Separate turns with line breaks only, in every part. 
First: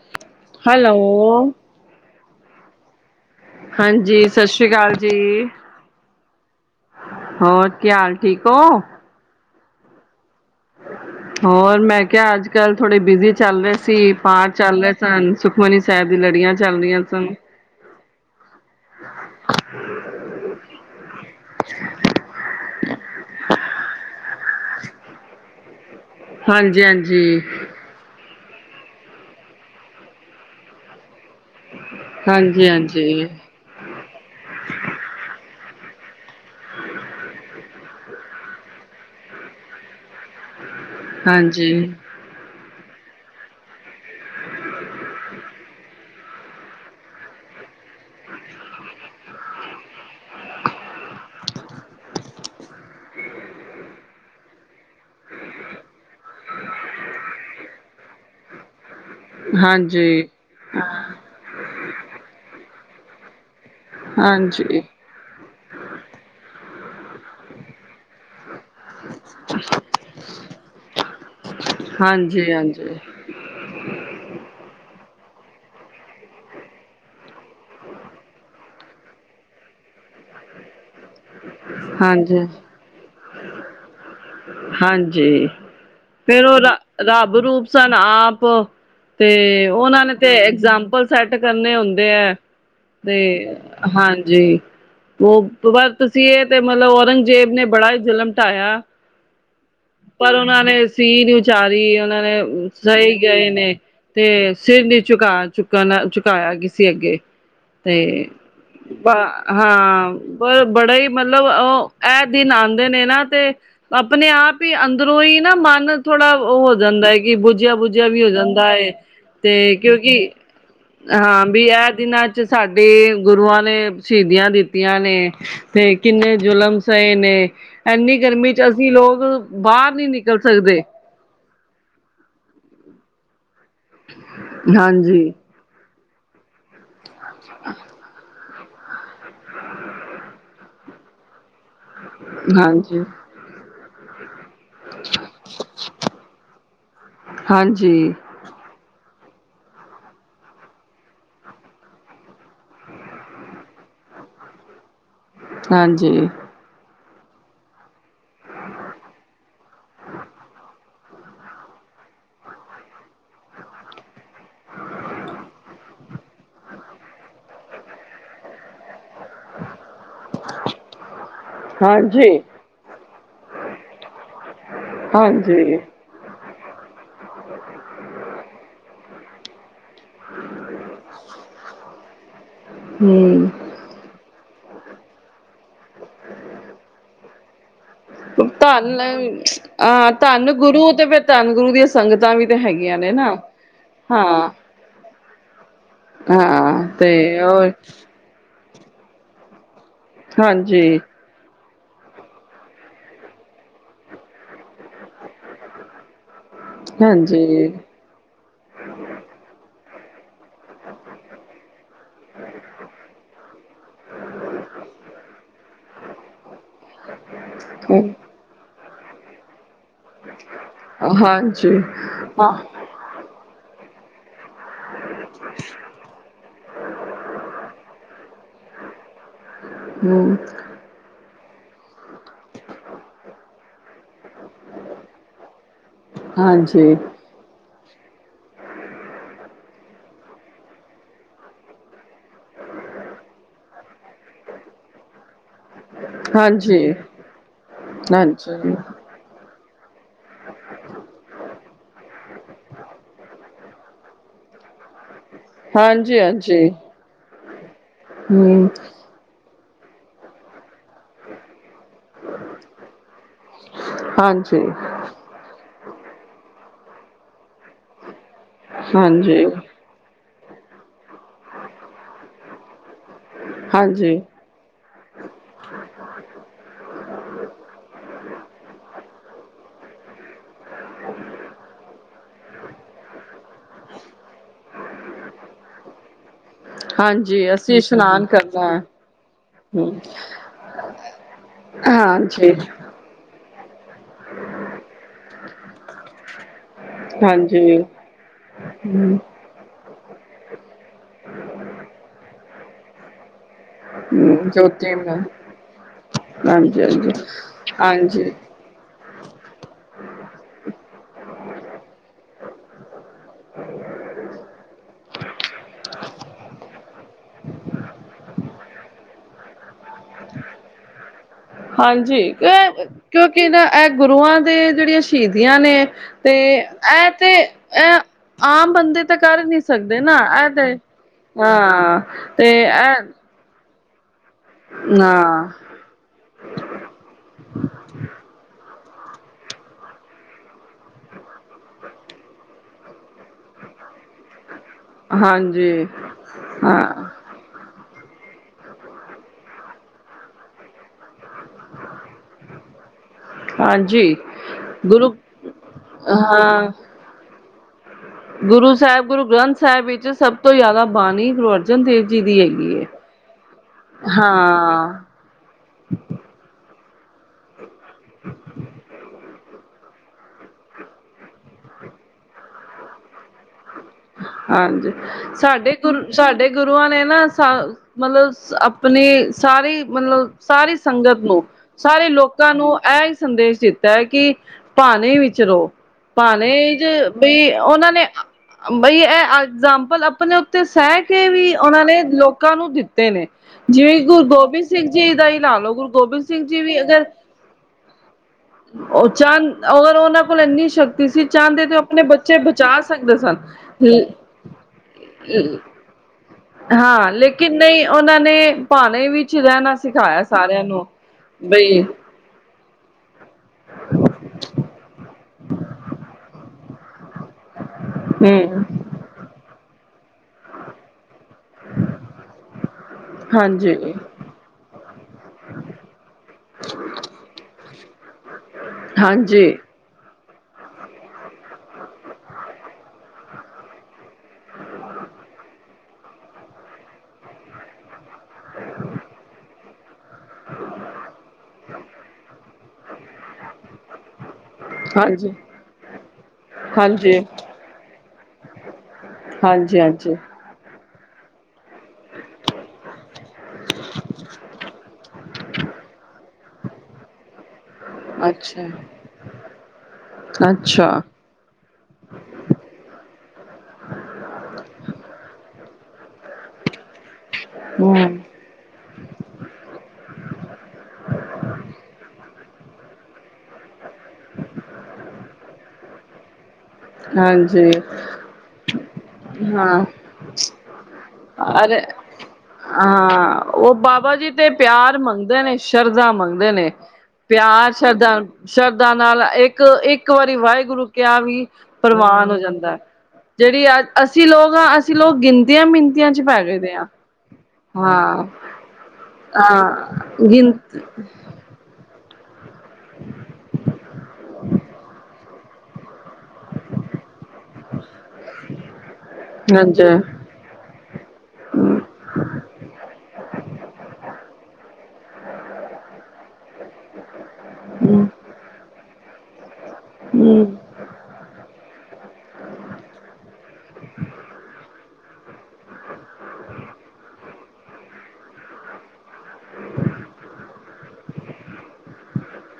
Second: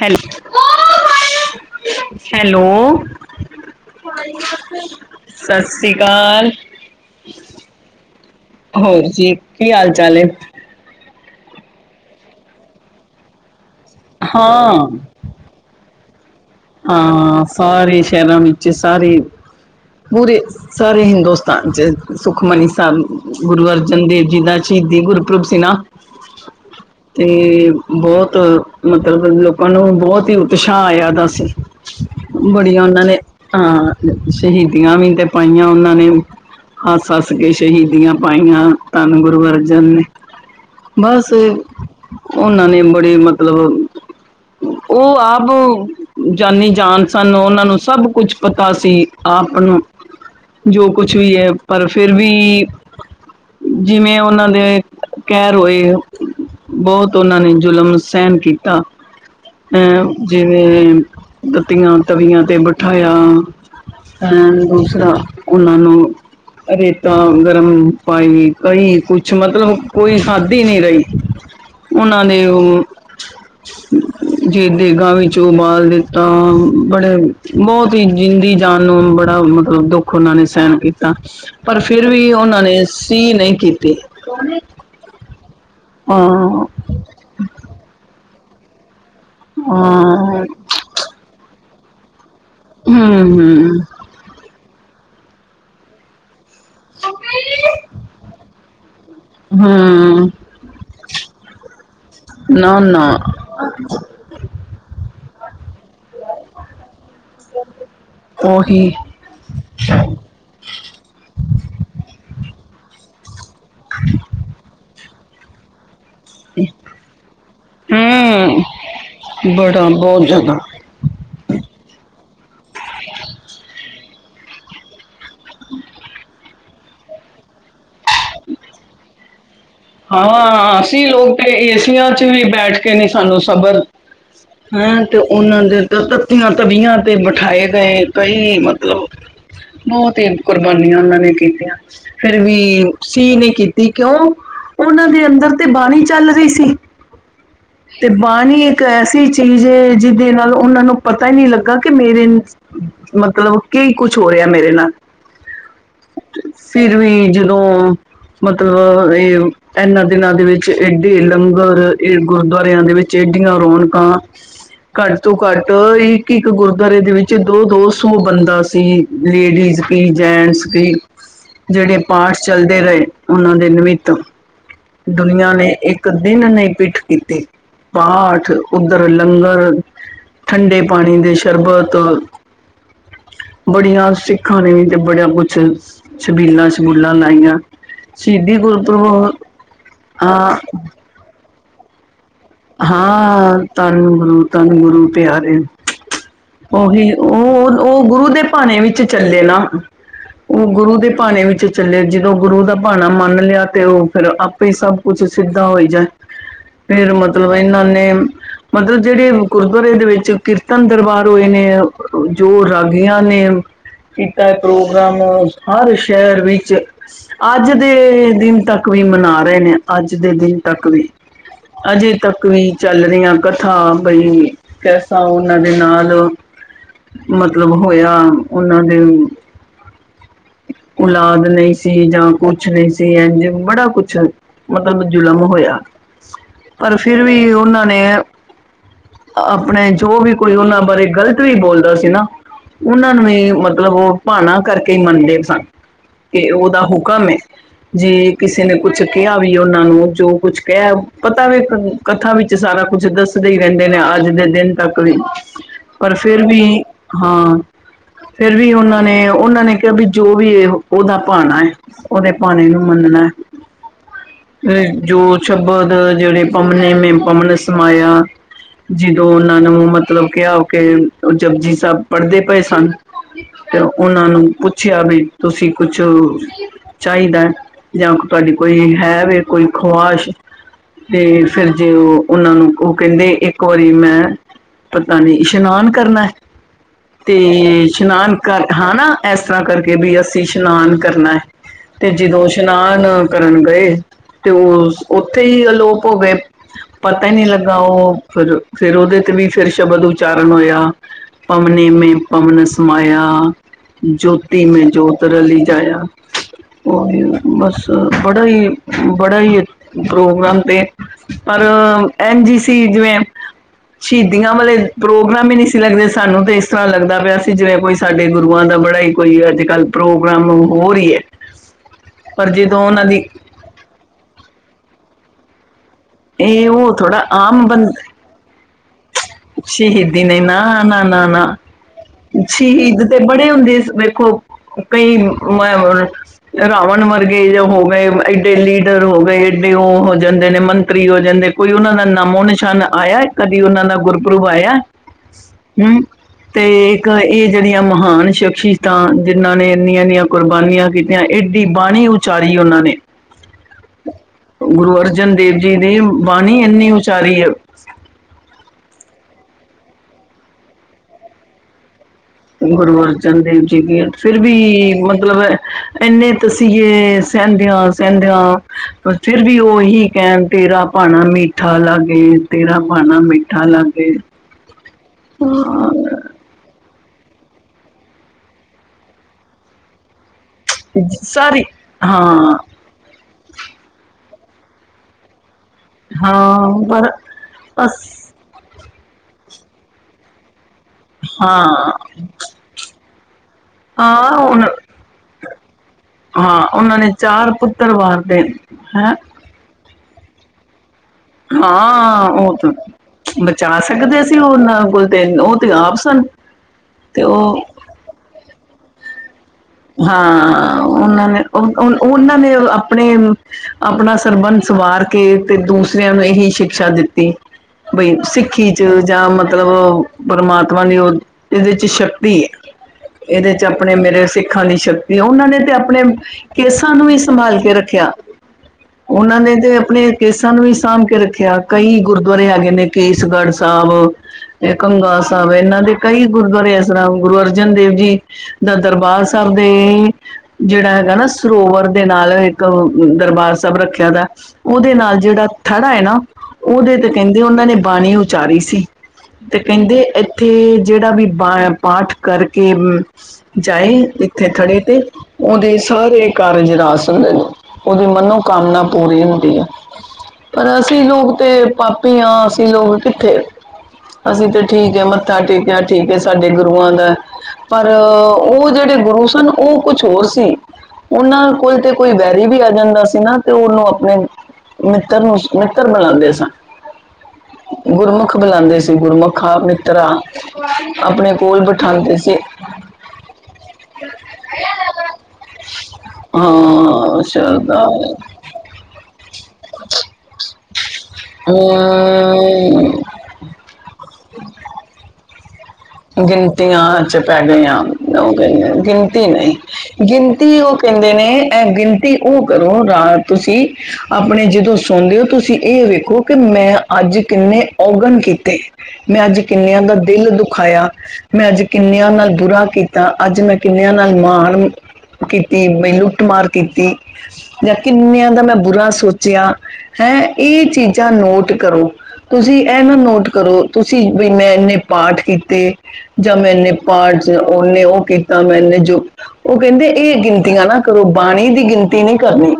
ਹੈਲ
hello
hello.
ਹਾਂਜੀ ਸਤਿ ਸ੍ਰੀ ਅਕਾਲ ਜੀ
ਸਸ ਸ੍ਰੀ ਕਾਲ
ਹੋਰ ਕੀ ਹਾਲ ਠੀਕ ਹੋ
ਹੋਰ ਜੀ ਕੀ ਹਾਲ ਚਾਲ ਹੈ?
ਹੋਰ ਮੈਂ ਕਿਹਾ ਅੱਜ ਕੱਲ ਥੋੜੇ ਬਿਜੀ ਚੱਲ ਰਹੇ ਸੀ ਪਾਠ ਚੱਲ
ਹਾਂ
ਰਹੇ ਸਨ। ਸੁਖਮਨੀ ਸਾਹਿਬ ਦੀ ਲੜੀਆਂ ਚੱਲ ਰਹੀਆਂ ਸਨ
ਹਾਂ ਸਾਰੇ ਸ਼ਹਿਰਾਂ ਵਿੱਚ ਸਾਰੇ
ਹ [unintelligible]
ਪੂਰੇ ਸਾਰੇ ਹਿੰਦੁਸਤਾਨ ਚ ਸੁਖਮਨੀ ਸਾਹਿਬ ਗੁਰੂ ਅਰਜਨ ਦੇਵ ਜੀ ਦਾ ਸ਼ਹੀਦੀ ਗੁਰਪੁਰਬ ਸੀ ਨਾ।
ਹਾਂਜੀ ਹਾਂਜੀ
ਤੇ ਬਹੁਤ ਮਤਲਬ ਲੋਕਾਂ ਨੂੰ ਬਹੁਤ ਹੀ ਉਤਸ਼ਾਹ ਆਇਆ ਦਾ ਸੀ।
ਹਾਂਜੀ
ਬੜੀਆਂ ਉਹਨਾਂ ਨੇ ਹਾਂ ਸ਼ਹੀਦੀਆਂ ਵੀ ਤੇ ਪਾਈਆਂ ਉਹਨਾਂ ਨੇ। ਹੱਸ-ਹੱਸ ਕੇ ਸ਼ਹੀਦੀਆਂ ਪਾਈਆਂ ਧੰਨ ਗੁਰੂ ਅਰਜਨ ਬਸ
ਹਾਂਜੀ
ਉਹਨਾਂ ਨੇ ਬੜੇ ਮਤਲਬ ਉਹ ਆਪ ਜਾਨੀ ਜਾਨ ਸਨ ਉਹਨਾਂ ਨੂੰ ਸਭ ਕੁਛ ਪਤਾ ਸੀ ਆਪ ਨੂੰ ਜੋ ਕੁਛ ਵੀ ਹੈ ਪਰ ਫਿਰ ਵੀ ਜਿਵੇਂ ਉਹਨਾਂ ਦੇ ਕਹਿਰ ਹੋਏ ਬਹੁਤ ਉਹਨਾਂ ਨੇ ਜ਼ੁਲਮ ਸਹਿਣ ਕੀਤਾ ਅਹ
ਹਾਂਜੀ ਹਾਂਜੀ
ਜਿਵੇਂ ਤਤੀਆਂ ਤਵੀਆਂ ਤੇ ਬਿਠਾਇਆ ਭ
ਹਾਂਜੀ
ਦੂਸਰਾ ਉਨਾ ਨੂੰ ਰੇਤਾ ਗਰਮ ਪਾਈ ਕਈ ਕੁਛ ਮਤਲਬ ਕੋਈ ਹੀ ਹੱਦ ਹੀ ਨਈ ਰਹੀ।
ਹਾਂਜੀ-ਹਾਂਜੀ।
ਜੇ ਦੇਗਾਂ ਵਿੱਚੋਂ ਉਬਾਲ ਦੇ ਤਾਂ ਬੜੇ ਬਹੁਤ ਹੀ ਜਿੰਦੀ ਜਾਨ ਨੂੰ ਬੜਾ ਮਤਲਬ ਦੁੱਖ ਉਹਨਾਂ ਨੇ ਸਹਿਣ ਕੀ ਤਾ ਪਰ ਫਿਰ ਵੀ
ਹਾਂਜੀ
ਉਹਨਾਂ ਨੇ ਸੀ ਨਈ ਕੀਤੀ।
ਹਾਂਜੀ ਫੇਰ ਉਹ
ਹਾਂ
ਰ ਰੱਬ ਰੂਪ ਸਨ ਆਪ ਤੇ ਉਹਨਾਂ ਨੇ ਤੇ
ਹਾਂ
ਐਗਜਾਮਪਲ ਸੈਟ ਕਰਨੇ ਹੁੰਦੇ ਹੈ
ਹਮ
ਤੇ
ਹਮ
ਹਾਂਜੀ। ਉਹ ਪਰ ਤੁਸੀਂ ਇਹ ਤੇ ਮਤਲਬ ਔਰੰਗਜ਼ੇਬ ਨੇ ਬੜਾ ਹੀ ਜਲਮ ਢਾਇਆ।
ਹਮ
ਪਰ ਉਹਨਾਂ ਨੇ ਸੀ ਨ ਉਚਾਰੀ ਉਹਨਾਂ ਨੇ
ਨਾ ਨਾ
ਸਈ ਗਏ ਨੇ। ਤੇ ਸਿਰ ਨ੍ਹੀਂ ਚੁਕਾ ਚੁਕਣਾ ਚੁਕਾਇਆ ਕਿਸੇ ਅੱਗੇ। ਤੇ
ਉਹੀ
ਬਾ ਹਾਂ ਪਰ ਬੜਾ ਈ ਮਤਲਬ ਉਹ ਇਹ ਦਿਨ ਆਂਦੇ ਨੇ ਨਾ ਤੇ। ਆਪਣੇ ਆਪ ਈ ਅੰਦਰੋਂ ਈ ਨਾ ਮਨ ਥੋੜ੍ਹਾ ਉਹ ਹੋ ਜਾਂਦਾ ਐ ਕਿ ਬੁਝਿਆ ਬੁਝਿਆ ਵੀ ਹੋ
ਹਮ
ਜਾਂਦਾ ਐ ਤੇ
ਬੜਾ ਬਹੁਤ
ਕਿਉਂਕਿ।
ਜ਼ਿਆਦਾ
ਹਾਂ ਵੀ ਇਹ ਦਿਨਾਂ ਚ ਸਾਡੇ ਗੁਰੂਆਂ ਨੇ ਸ਼ਹੀਦੀਆਂ ਦਿੱਤੀਆਂ ਨੇ। ਤੇ ਕਿੰਨੇ ਜ਼ੁਲਮ ਸਹੇ ਨੇ ਇੰਨੀ ਗਰਮੀ ਚ ਅਸੀਂ ਲੋਗ ਬਾਹਰ। ਨਹੀਂ ਨਿਕਲ
ਹਾਂ
ਸਕਦੇ
ਅਸੀਂ ਲੋਕ ਤੇ ਏਸੀਆਂ ਚ ਵੀ ਬੈਠ ਕੇ ਨੀ ਸਾਨੂੰ ਸਬਰ। ਹੈਂ ਤੇ
ਹਾਂਜੀ
ਉਹਨਾਂ ਦੇ ਤਾਂ ਧੱਤੀਆਂ ਤਵੀਆਂ। ਤੇ ਬਿਠਾਏ ਗਏ ਕਈ ਮਤਲਬ ਬਹੁਤ ਈ ਕੁਰਬਾਨੀਆਂ ਉਹਨਾਂ ਨੇ ਕੀਤੀਆਂ। ਫਿਰ ਵੀ
ਹਾਂਜੀ
ਸੀ ਨੇ ਕੀਤੀ ਕਿਉਂ ਉਹਨਾਂ ਦੇ ਅੰਦਰ ਤੇ ਬਾਣੀ ਚੱਲ ਰਹੀ ਸੀ ਤੇ
ਹਾਂਜੀ
ਬਾਣੀ ਇੱਕ ਐਸੀ ਚੀਜ਼ ਜਿਹਦੇ ਨਾਲ ਉਹਨਾਂ ਨੂੰ ਪਤਾ ਈ ਨ੍ਹੀਂ ਲੱਗਾ ਕਿ ਮੇਰੇ ਮਤਲਬ ਕੀ ਕੁੱਛ ਹੋ ਰਿਹਾ ਮੇਰੇ ਨਾਲ।
ਹਾਂਜੀ।
ਫਿਰ ਵੀ ਜਦੋਂ ਮਤਲਬ ਇਹ ਇਹਨਾਂ ਦਿਨਾਂ ਦੇ ਵਿੱਚ ਏਡੇ ਲੰਗਰ ਏ ਗੁਰਦੁਆਰਿਆਂ ਦੇ ਵਿੱਚ ਏਡੀਆਂ ਰੌਣਕਾਂ ਘਰ ਤੋਂ ਘ ਅ ਇੱਕ-ਇੱਕ ਗੁਰਦੁਆਰੇ ਦੇ ਵਿੱਚ ਦੋ-ਦੋ ਸੌ ਬੰਦਾ ਸੀ, ਲੇਡੀਜ਼ ਕੀ ਜੈਨਸ ਕੀ, ਜਿਹੜੇ
ਹਾਂਜੀ
ਪਾਠ ਚੱਲਦੇ ਰਹੇ ਉਹਨਾਂ ਦੇ ਨਿਮਤ। ਦੁਨੀਆਂ
ਹਾਂਜੀ
ਨੇ ਇੱਕ ਦਿਨ ਨਈਂ ਪਿੱਠ ਕੀਤੀ। ਪਾਠ ਉਧਰ ਲੰਗਰ। ਠੰਡੇ ਪਾਣੀ ਦੇ ਸ਼ਰਬਤ।
ਹਮ
ਬੜੀਆਂ ਸਿੱਖਾਂ ਨੇ ਤੇ ਬੜਾ ਕੁਛ ਸਛਬੀਲਾਂ ਸਬੂਲਾਂ ਲਾਈਆਂ। ਸ਼ਹੀਦੀ
ਧਨ
ਗੁਰਪੁਰਬ
ਹਾਂ ਧੰਨ
ਆ
ਗੁਰੂ ਤੇ ਫਿਰ ਧੰਨ ਗੁਰੂ ਦੀਆਂ ਸੰਗਤਾਂ ਵੀ ਤੇ ਹੈਗੀਆਂ ਨੇ ਨਾ
ਹਾਂ, ਧੰਨ ਗੁਰੂ
ਹਾਂ
ਧੰਨ ਗੁਰੂ ਪਿਆਰੇ।
ਹਾਂ ਤੇ
ਉਹੀ ਉਹ
ਹੋਰ
ਉਹ ਓ ਗੁਰੂ ਦੇ ਭਾਣੇ ਵਿੱਚ ਚੱਲੇ ਨਾ ਉਹ ਗੁਰੂ
ਹਾਂਜੀ
ਦੇ ਭਾਣੇ ਵਿੱਚ ਚੱਲੇ ਜਦੋਂ ਗੁਰੂ ਦਾ ਭਾਣਾ ਮੰਨ ਲਿਆ ਤੇ ਉਹ ਫੇਰ ਆਪੇ ਹੀ ਸਭ ਕੁਛ ਸਿੱਧਾ ਹੋਈ ਜਾਏ, ਫਿਰ ਮਤਲਬ
ਹਾਂਜੀ
ਇਹਨਾਂ ਨੇ ਮਤਲਬ ਜਿਹੜੇ ਗੁਰਦੁਆਰੇ ਦੇ ਵਿੱਚ ਕੀਰਤਨ ਦਰਬਾਰ ਹੋਏ ਨੇ, ਜੋ ਰਾਗੀਆਂ ਨੇ ਕੀਤਾ ਏ ਪ੍ਰੋਗਰਾਮ ਹਰ ਸ਼ਹਿਰ ਵਿੱਚ। ਅੱਜ ਦੇ ਦਿਨ ਤੱਕ ਵੀ ਮਨਾ ਰਹੇ ਨੇ। ਅੱਜ ਦੇ ਦਿਨ ਤੱਕ ਵੀ,
ਹਾਂਜੀ
ਅਜੇ ਤ
ਹਾਂ
ਵੀ ਚੱਲ ਰਹੀਆਂ ਕਥਾ ਬਈ ਕੈਸਾ ਉਹਨਾਂ ਦੇ ਨਾਲ ਮਤਲਬ ਹੋਇਆ ਉਹਨਾਂ ਦੇ
ਹਂ।
ਔਲਾਦ ਨਈਂ ਸੀ ਜਾਂ ਕੁਛ ਨਈ ਸੀ ਇੰਝ ਬੜਾ ਕੁਛ। ਮਤਲਬ ਜ਼ੁਲਮ ਹੋਇਆ।
ਹਾਂਜੀ।
ਪਰ ਫਿਰ ਵੀ ਉਹਨਾਂ ਨੇ ਆਪਣੇ ਜੋ ਵੀ ਕੋਈ ਉਹਨਾਂ ਬਾਰੇ ਗ਼ਲਤ ਵੀ ਬੋਲਦਾ ਸੀ ਨਾਂ। ਉਹਨਾਂ ਨੂੰ ਵੀ ਮਤਲਬ ਉਹ ਭਾਣਾ ਕਰਕੇ ਮੰਨਦੇ ਸਨ। ਕਿ
ਹਾਂਜੀ,
ਉਹਦਾ ਹੁਕਮ ਐ ਜੇ ਕਿਸੇ
ਹਾਂਜੀ,
ਨੇ ਕੁਛ ਕਿਹਾ ਵੀ ਉਹਨਾਂ ਨੂੰ ਜੋ ਕੁੱਛ ਕਹਿ ਪ ਕਥਾ ਵਿੱਚ ਸਾਰਾ ਕੁਝ ਦੱਸਦੇ ਹੀ ਰਹਿੰਦੇ ਨੇ ਅੱਜ ਦੇ ਦਿਨ ਤੱਕ ਵੀ ਪਰ ਫਿਰ ਵੀ
ਹਾਂਜੀ-ਹਾਂਜੀ,
ਹਾਂ
ਹੂੰ,
ਫਿਰ ਵੀ ਉਹਨਾਂ ਨੇ ਉਹਨਾਂ ਨੇ ਕਿਹਾ ਵੀ ਜੋ ਵੀ ਇਹ ਉਹਦਾ ਭਾਣਾ ਹੈ ਉਹਦੇ ਭਾਣੇ ਨੂੰ ਮੰਨਣਾ
ਹਾਂਜੀ,
ਤੇ ਜੋ ਸ਼ਬਦ ਜਿਹੜੇ ਪਮਨ ਮੈਂ ਪਮਨ ਸਮਾਇਆ ਜੀਦੋ
ਹਾਂਜੀ,
ਉਹਨਾਂ ਨੂੰ ਮਤਲਬ ਕਿਹਾ ਕੇ ਜਪਜੀ ਸਾਹਿਬ ਪੜ੍ਹਦੇ ਪਏ ਸਨ। ਤੇ
ਹਾਂਜੀ,
ਉਹਨਾਂ ਨੂੰ ਪੁੱਛਿਆ ਵੀ ਤੁਸੀਂ ਕੁਛ ਚਾਹੀਦਾ। ਜਾਂ ਤੁਹਾਡੀ ਕੋਈ ਹੈ ਵੇ ਕੋਈ ਖਵਾਸ਼ ਤੇ ਫਿਰ ਜੇ ਉਹ ਉਹਨਾਂ ਨੂੰ ਉਹ ਕਹਿੰਦੇ ਇੱਕ ਵਾਰੀ ਮੈਂ ਪਤਾ ਨੀ ਇਸ਼ਨਾਨ ਕਰਨਾ। ਤੇ
ਹਾਂਜੀ ਅਸੀਂ ਇਸ਼ਨਾਨ
ਸ਼ਨਾਨ ਕਰ
ਕਰਨਾ ਹੈ,
ਹਨਾ ਇਸ ਤਰ੍ਹਾਂ
ਹੂੰ,
ਕਰਕੇ ਵੀ ਅਸੀਂ ਇਸ਼ਨਾਨ ਕਰਨਾ। ਤੇ ਜਦੋਂ
ਹਾਂਜੀ,
ਇਸ਼ਨਾਨ ਕਰਨ ਗਏ ਤੇ ਉਹ ਉੱਥੇ ਹੀ ਤੋਪ ਹੋ ਗਏ ਪਤਾ ਹੀ ਨਹੀਂ ਲੱਗਾ
ਹਾਂਜੀ,
ਉਹ ਫਿਰ-ਫਿਰ
ਹੂੰ,
ਉਹਦੇ ਤੇ ਵੀ ਫਿਰ ਸ਼ਬਦ ਉਚਾਰਨ ਹੋਇਆ ਪਵਨੀ ਮੈਂ ਪਵਨ ਸਮਾਇਆ। ਜੋਤੀ ਮੈਂ ਜੋਤ ਰਲੀ ਜਾਇਆ ਉਹ
ਹਾਂਜੀ-ਹਾਂਜੀ, ਹਾਂਜੀ,
ਬਸ
ਹਾਂਜੀ
ਬੜਾ ਹੀ ਬੜਾ ਹੀ ਹੈ ਪ੍ਰੋਗਰਾਮ ਤੇ ਪਰ ਐਨ ਜੀ ਸੀ ਜਿਵੇਂ ਸ਼ੀ ਦੀਆਂ ਵਾਲੇ ਪ੍ਰੋਗਰਾਮ ਹੀ ਨਹੀਂ ਸੀ ਲੱਗਦੇ ਸਾਨੂੰ ਤੇ ਇਸ ਤਰ੍ਹਾਂ ਲੱਗਦਾ ਪਿਆ ਸੀ ਜਿਵੇਂ ਕੋਈ ਸਾਡੇ ਗੁਰੂਆਂ ਦਾ ਬੜਾ ਹੀ ਕੋਈ ਅੱਜ ਕੱਲ੍ਹ ਪ੍ਰੋਗਰਾਮ ਹੋਰ ਹੀ ਹੈ।
ਹਾਂਜੀ
ਪਰ
ਇਹ
ਜਦੋਂ ਉਹਨਾਂ ਦੀ
ਕਿਉਂਕਿ ਇਹ ਨਾ ਇਹ ਗੁਰੂਆਂ ਦੇ ਜਿਹੜੀਆਂ ਸ਼ਹੀਦੀਆਂ ਨੇ ਤੇ
ਇਹ ਉਹ
ਐ
ਥੋੜਾ
ਤੇ
ਆਮ ਬੰ
ਇਹ ਆਮ ਬੰਦੇ ਤੇ ਕਰ ਨੀ ਸਕਦੇ ਨਾ
ਸ਼ਹੀਦੀ ਨਹੀਂ
ਇਹ ਤੇ
ਨਾ ਨਾ ਨਾ
ਹਾਂ ਤੇ ਐ
ਸ਼ਹੀਦ ਤੇ ਬੜੇ ਹੁੰਦੇ ਵੇਖੋ ਕਈ [unintelligible] ਰਾਵਣ ਵਰਗੇ ਹੋ ਗਏ, ਏਡੇ ਲੀਡਰ ਹੋ ਗਏ, ਏਡੇ ਉਹ ਹੋ ਜਾਂਦੇ ਨੇ ਮੰਤਰੀ ਹੋ ਜਾਂਦੇ ਕੋਈ ਉਹਨਾਂ ਦਾ ਨਾਮੋ ਨਿਸ਼ਾਨ ਆਇਆ ਕਦੀ ਉਹਨਾਂ ਦਾ ਗੁਰਪੁਰਬ ਆਇਆ।
ਹਾਂਜੀ,
ਹਮ ਤੇ
ਹਾਂ,
ਗਏ। ਇਹ ਜਿਹੜੀਆਂ ਮਹਾਨ ਸ਼ਖਸੀਅਤਾਂ ਜਿਹਨਾਂ ਨੇ ਇੰਨੀਆਂ- ਇੰਨੀਆਂ ਕੁਰਬਾਨੀਆਂ ਕੀਤੀਆਂ ਏਡੀ ਬਾਣੀ ਉਚਾਰੀ ਉਨਾਂ ਨੇ।
ਹਾਂਜੀ।
ਗੁਰੂ ਅਰਜਨ ਦੇਵ ਜੀ ਨੇ ਬਾਣੀ
ਹਾਂ,
ਇੰਨੀ ਉਚਾਰੀ ਏ।
ਗੁਰੂ ਸਾਹਿਬ ਗੁਰੂ ਗ੍ਰੰਥ ਸਾਹਿਬ ਵਿੱਚ ਸਭ ਤੋਂ ਜਾਦਾ ਬਾਣੀ ਗੁਰੂ ਅਰ ਜਨ ਦੇਵ ਜੀ ਦੀ ਹੈ
ਗੁਰੂ ਅਰਜਨ ਦੇਵ ਜੀ ਦੀ ਫਿਰ ਵੀ
ਹਾਂ,
ਮਤਲਬ ਇੰਨੇ ਤਸੀਏ ਸਹਿੰਦਿਆਂ-ਸਹਿੰਦਿਆਂ ਫਿਰ ਵੀ ਉਹੀ ਕਹਿਣ ਤੇਰਾ ਭਾਣਾ ਮਿੱਠਾ ਲਾਗੇ, ਤੇਰਾ ਭਾਣਾ ਮਿੱਠਾ ਲਾ
ਹਾਂਜੀ ਸਾਡੇ ਗੁਰ ਸਾਡੇ ਗੁਰੂਆਂ ਨੇ ਨਾ ਸਾ ਮਤਲਬ ਆਪਣੀ ਸਾਰੀ ਮਤਲਬ ਸਾਰੀ ਸੰਗਤ ਨੂੰ
ਸਾਰੀ
ਸਾਰੇ ਲੋਕਾਂ
ਹਾਂ
ਨੂੰ ਇਹ ਹੀ ਸੰਦੇਸ਼ ਦਿੱਤਾ ਹੈ ਕਿ ਭਾਣੇ ਵਿਚ ਰੋ। ਭਾਣੇ
ਹਾਂ ਪਰ
ਵਿੱਚ ਵੀ ਉਹਨਾਂ
ਅਸ
ਨੇ ਬਈ ਇਹ ਐਗਜਾਮਪਲ ਆਪਣੇ ਉੱਤੇ ਸਹਿਕ ਕੇ ਵੀ ਉਹਨਾਂ
ਹਾਂ
ਨੇ ਲੋਕਾਂ ਨੂੰ ਦਿੱਤੇ ਨੇ ਜਿਵੇਂ ਗੁਰੂ
ਹਾਂ ਹੁਣ
ਗੋਬਿੰਦ ਸਿੰਘ ਜੀ ਦਾ ਹੀ ਲਾ ਲਓ ਗੁਰੂ ਗੋਬਿੰਦ ਸਿੰਘ
ਹਾਂ
ਜੀ ਵੀ
ਉਹਨਾਂ
ਅਗਰ
ਨੇ ਚਾਰ ਪੁੱਤਰ ਵਾਰ ਤੇ।
ਉਹ ਚੰਦ ਅਗਰ ਉਹਨਾਂ ਕੋਲ ਇੰਨੀ ਸ਼ਕਤੀ ਸੀ ਚਾਹਦੇ ਤੇ ਆਪਣੇ ਬੱਚੇ ਬਚਾ ਸਕਦੇ ਸਨ।
ਚਾ ਸਕਦੇ ਸੀ ਉਹਨਾਂ ਕੋਲ ਤੇ ਉਹ ਤੇ ਆਪ ਸਨ।
ਹਾਂ
ਤੇ
ਲੇਕਿਨ
ਉਹ
ਨਹੀਂ ਉਹਨਾਂ ਨੇ ਭਾਣੇ ਵਿੱਚ ਰਹਿਣਾ ਸਿਖਾਇਆ ਸਾਰਿਆਂ
ਹਾਂ
ਨੂੰ।
ਉਹਨਾਂ ਨੇ
ਬਈ
ਉਹਨਾਂ ਨੇ ਆਪਣੇ ਆਪਣਾ ਸਰਬੰਸ ਵਾਰ ਕੇ ਤੇ ਦੂਸਰਿਆਂ ਨੂੰ ਇਹੀ ਸ਼ਿਕਸ਼ਾ ਦਿੱਤੀ। ਬਈ
ਹੂੰ
ਸਿੱਖੀ 'ਚ ਜਾਂ ਮਤਲਬ ਪਰਮਾਤਮਾ ਨੇ ਓ। ਇਹਦੇ 'ਚ ਸ਼ਕਤੀ ਇਹਦੇ 'ਚ ਆਪਣੇ
ਹਾਂਜੀ,
ਮੇਰੇ ਸਿੱਖ ਸ਼ਕਤੀ ਉਹਨਾਂ ਨੇ ਤੇ ਆਪਣੇ ਕੇਸਾਂ ਨੂੰ ਵੀ ਸੰਭਾਲ ਕੇ ਰੱਖਿਆ ਉਹਨਾਂ
ਹਾਂਜੀ,
ਨੇ ਆਪਣੇ ਕੇਸਾਂ ਨੂੰ ਵੀ ਸਾਂਭ ਕੇ ਰੱਖਿਆ ਕਈ ਗੁਰਦੁਆਰੇ ਹੈਗੇ ਨੇ ਕੇਸਗੜ੍ਹ ਸਾਹਿਬ। ਤੇ ਕੰੰਗਾ ਸਾਹਿਬ ਇਹਨਾਂ ਦੇ ਕਈ ਗੁਰਦੁਆਰੇ ਇਸ ਤਰਾਂ ਗੁਰੂ ਅਰਜਨ ਦੇਵ ਜੀ। ਦਾ ਦਰਬਾਰ ਸਾਹਿਬ ਦੇ ਜੇੜਾ ਹੈਗਾ ਨਾ ਸਰੋਵਰ ਦੇ ਨਾਲ ਇੱਕ ਦਰਬਾਰ ਸਾਹਿਬ ਰੱਖਿਆ ਦਾ ਉਹਦੇ ਨਾਲ
ਹਾਂਜੀ।
ਜੇੜਾ ਥੜਾ ਹੈ ਨਾ ਉਹਦੇ ਤੇ
ਹਾਂਜੀ,
ਕੈਂਦੇ ਉਹਨਾਂ ਨੇ ਬਾਣੀ ਉਚਾਰੀ ਸੀ। ਤੇ ਕੈਂਦੇ
ਹਾਂਜੀ, ਹਾਂਜੀ
ਇੱਥੇ ਜੇੜਾ ਵੀ ਪ ਪਾਠ ਕਰਕੇ ਜਾਏ ਇੱਥੇ ਥੜੇ ਤੇ' ਉਹਦੇ ਸ ਤੇ ਕਾਰਜ ਰਾਸ ਹੁੰਦੇ ਨੇ। ਉਹਦੀ
ਅੱਛਾ,
ਮਨੋਕਾਮਨਾ ਪੂਰੀ ਹੁੰਦੀ ਆ ਪਰ
ਅੱਛਾ
ਅਸੀਂ ਲੋਕ ਤੇ ਪਾ ਪੀ ਹਾਂ ਅਸੀਂ ਲੋਕ ਕਿੱਥੇ ਅਸੀ ਤੇ ਠੀਕ ਹੈ ਮੱਥਾ ਟੇਕਿਆ ਠੀਕ ਹੈ ਸਾਡੇ ਗੁਰੂਆਂ ਦਾ ਪਰ
ਹੂੰ।
ਓ ਜੇੜੇ ਗੁਰੂ ਸਨ ਉਹ ਕੁਛ ਹੋਰ ਸੀ ਉਹਨਾਂ ਕੋਲ ਤੇ ਕੋਈ ਵੈਰੀ ਵੀ ਆ ਜਾਂਦਾ ਸੀ ਨਾ ਤੇ ਉਹਨੂੰ ਆਪਣੇ ਮਿੱਤਰ ਨੂੰ ਮਿੱਤਰ ਬਣਾਂਦੇ ਸਨ।
ਹਾਂਜੀ
ਗੁਰਮੁਖ ਬੁਲਾਂਦੇ ਸੀ ਗੁਰਮੁਖਾਂ
ਹਾਂ
ਮਿੱਤਰਾਂ ਆਪਣੇ ਕੋਲ
ਅਰੇ
ਬਿਠਾਂਦੇ ਸੀ।
ਹਾਂ ਉਹ ਬਾਬਾ ਜੀ ਤੇ ਪਿਆਰ ਮੰਗਦੇ ਨੇ ਸ਼ਰਧਾ ਮੰਗਦੇ ਨੇ
ਹਾਂ
ਪਿਆਰ
ਸ਼ਰਦਾ
ਸ਼ਰਧਾ ਸ਼ਰਧਾ ਨਾਲ ਇੱਕ-ਇੱਕ ਵਾਰੀ ਵਾਹਿਗੁਰੂ ਕਿਆ ਵੀ ਪ੍ਰਵਾਨ ਹੋ ਜਾਂਦਾ।
ਅਮ
ਜੇੜੀ ਅ ਅਸੀਂ ਲੋਕ ਹਾਂ ਅਸੀਂ ਲੋਕ ਗਿਣਤੀਆਂ ਮਿਣਤੀਆਂ 'ਚ ਪੈ ਗਏ ਦੇ ਆਂ
ਗਿਣਤੀਆਂ ਪੈ ਗਏ ਆਂ ਓ ਕੈਂਦੇ ਗਿਣਤੀ ਨਈ
ਹਾਂ ਗਿਣ
ਗਿਣਤੀ ਓ ਕੈਂਦੇ ਨੇ ਇਹ ਗਿਣ ਤੀ ਓ ਕਰੋ ਰਾ ਤੁਸੀਂ ਆਪਣੇ ਜਦੋਂ ਸੋਂਦੇ ਹੋ ਤੁਸੀਂ ਇਹ ਵੇਖੋ ਕਿ ਮੈਂ ਅੱਜ ਕਿੰਨੇ ਔਗਣ ਕੀਤੇ ਮੈਂ ਅੱਜ ਕਿੰਨਿਆਂ
ਹਾਂਜੀ
ਦਾ ਦਿਲ ਦੁੱਖ ਖਾਇਆ ਮੈਂ ਅੱਜ ਕਿੰਨਿਆਂ ਨਾਲ ਬੁਰਾ ਕੀਤਾ ਅੱਜ ਮੈਂ ਕਿੰਨਿਆਂ ਨਾਲ ਮਾਣ ਕੀਤੀ ਬੀ ਲੁੱਟ ਮਾਰ ਕੀਤੀ ਜਾਂ ਕਿੰਨਿਆਂ ਦਾ ਮੈਂ ਬੁਰਾ ਸੋਚਿਆ ਹੈਂ
ਹੂੰ
ਇਹ ਚੀਜ਼ ਨੋਟ ਕਰੋ ਤੁਸੀਂ ਇਹ ਨਾ ਨੋਟ ਕਰੋ ਤੁਸੀਂ ਵੀ ਮੈਂ ਇਨੇ ਪਾਠ ਕੀਤ ਤੇ ਜਾਂ ਮੈਨੇ ਪਾਠ ਉਹਨੇ ਓ ਕੀਤਾ ਮੈਨੇ ਜੋ ਉਹ ਕੈਂਦੇ ਇਹ ਗਿਣਤੀਆਂ ਨਾ ਕਰੋ ਬਾਣੀ ਦੀ ਗਿਣਤੀ ਨਈ ਕਰਨੀ।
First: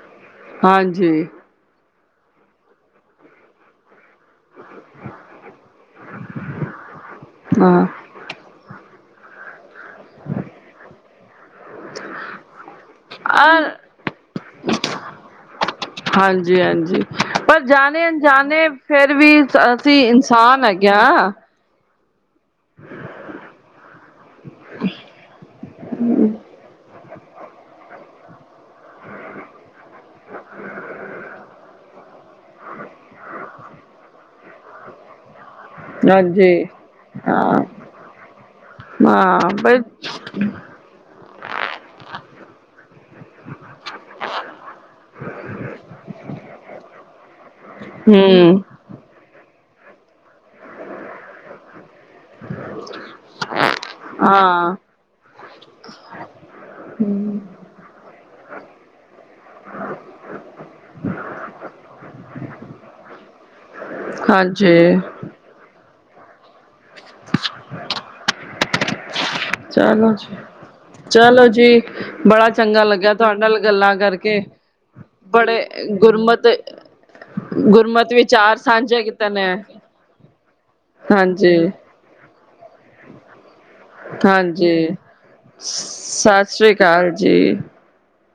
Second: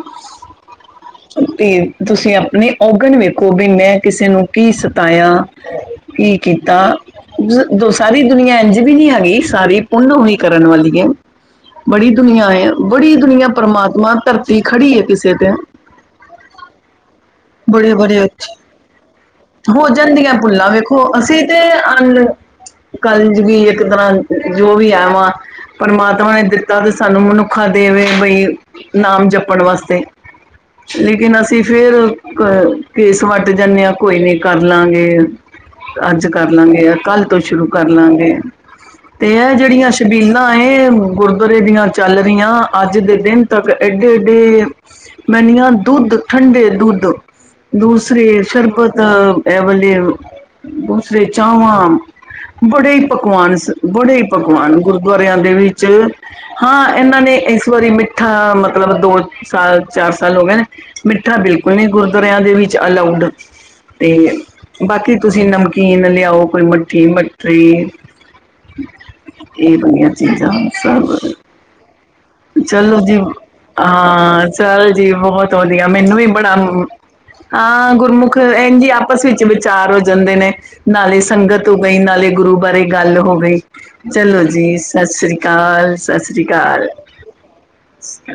ਹਾਂਜੀ
ਤੇ ਤੁਸੀਂ ਆਪਣੇ ਔਗਣ ਵੇਖੋ ਵੀ ਮੈਂ ਕਿਸੇ ਨੂੰ ਕੀ ਸਤਾਇਆ। ਕੀ ਕੀਤਾ। ਜ-
ਹਾਂ
ਸਾਰੀ ਦੁਨੀਆਂ ਇੰਝ ਵੀ ਨੀ ਹੈਗੀ ਸਾਰੀ ਪੁੰਨ ਵੀ ਕਰਨ ਵਾਲੀ ਏ। ਬੜੀ ਦੁਨੀਆਂ ਏ ਬੜੀ ਦੁਨੀਆਂ
ਅ
ਪਰਮਾਤਮਾ ਧਰਤੀ ਖੜੀ ਕਿਸੇ ਤੇ
ਹਾਂਜੀ-ਹਾਂਜੀ ਪਰ
ਬੜੇ
ਜਾਣੇ
ਬੜੇ ਅੱਛੇ
ਅਣਜਾਣੇ ਫਿਰ ਵੀ
ਹੋ
ਅਸੀਂ
ਜਾਂਦੀਆਂ
ਇਨਸਾਨ
ਭੁੱਲਾਂ
ਹੈਗੇ
ਵੇਖੋ
ਆਂ।
ਅਸੀਂ ਤੇ ਅੰਨ ਕਲਯੁਗੀ ਇੱਕ ਤਰ੍ਹਾਂ ਜੋ ਵੀ ਆਂ ਵਾ ਪ੍ਰਮਾਤਮਾ ਨੇ ਦਿੱ ਤਾ ਤੇ ਸਾਨੂੰ ਮਨੁੱਖ ਦੇਹ ਵੇ ਵਈ ਨਾਮ ਜਪਣ ਵਾਸਤੇ ਲੇਕਿਨ ਅਸੀਂ ਫਿਰ ਘ ਘੇਸ ਵੱਟ ਜਾਂਣੇ ਆਂ ਕੋਈ ਨੀ ਕਰ ਲਾਂਗੇ। ਅੱਜ ਕਰ
ਹਾਂਜੀ
ਲਾਂਗੇ, ਆ ਕੱਲ ਤੋਂ
ਹਾਂ
ਸ਼ੁਰੂ ਕਰ ਲਾਂਗੇ। ਤੇ
ਹਾਂ
ਐ
ਬ
ਜੜੀਆਂ ਸ਼ਬੀਲਾਂ ਏ ਗੁਰਦੁਆਰੇ ਦੀਆਂ ਚੱਲ ਰੀਆਂ ਅੱਜ ਦੇ ਦਿਨ ਤਾਂ ਫੇਰ ਏਡੇ-ਏਡੇ ਮੈਂ ਅਨਿਆਂ ਦੁੱਧ, ਠੰਡੇ ਦੁੱਧ ਦੂਸਰੇ
ਹੂੰ
ਸ਼ਰਬਤ ਐ ਵਲੇ, ਦੂਸਰੇ ਚਾਵਾਂ ਬੜੇ ਈ ਪਕਵਾਨ ਸ ਬੜੇ ਈ
ਹਾਂ
ਪਕਵਾਨ ਗੁਰਦੁਆਰਿਆਂ ਦੇ ਵਿੱਚ ਹਾਂ ਐਨਾਂ ਨੇ ਏਸ ਵਾਰੀ ਮਿੱਠਾ ਮਤਲਬ ਦੋ ਸਾਲ, ਚਾਰ ਸਾਲ ਹੋ ਗੇ ਨੇ ਮਿੱਠਾ ਬਿਲਕੁਲ ਨੀ ਗੁਰ ਦਵਾਰੇ ਦੇ ਵਿੱਚ ਅਲਾਊਡ ਤੇ
ਹਾਂਜੀ
ਬਾਕੀ ਤੁਸੀ ਨਮਕੀਨ ਲਿਆਓ ਕੋਈ ਮ ਠੀ, ਮਟਰੀ ਏ ਦੂਜੀਆਂ
ਚਲੋ ਜੀ
ਚੀਜ਼ਾਂ ਸਭ
ਚਲੋ ਜੀ ਬੜਾ ਚੰਗਾ
ਚਲੋ
ਲੱਗਿਆ
ਜੀ,
ਤੁਹਾਡੇ ਨਾਲ ਗੱਲਾਂ ਕਰਕੇ
ਹਾਂ ਚੱਲ ਜੀ ਬੋਹੋਤ
ਬੜੇ
ਵਧੀਆ ਮੈਨੂੰ ਵੀ ਬੜਾ
ਗੁਰਮਤ
ਹਾਂ
ਗੁਰਮਤ
ਗੁਰਮੁਖ
ਵਿਚਾਰ
ਐਂਝ ਈ
ਸਾਂਝੇ
ਆਪਸ
ਕੀਤੇ
ਵਿੱਚ
ਨੇ
ਵਿਚਾਰ ਹੋ ਜਾਂਦੇ ਨੇ ਨਾਲੇ
ਹਾਂਜੀ
ਸੰਗਤ ਵਈ ਨਾਲੇ ਗੁਰੂ ਬਾਰੇ ਗੱਲ ਹੋ ਗਈ। ਚਲੋ ਜੀ
ਹਾਂਜੀ
ਸਸ ਸ੍ਰੀ ਕਾਲ, ਸਸ ਸ੍ਰੀ
ਸਤਿ
ਕਾਲ।
ਅਕਾਲ ਜੀ।
ਸਿ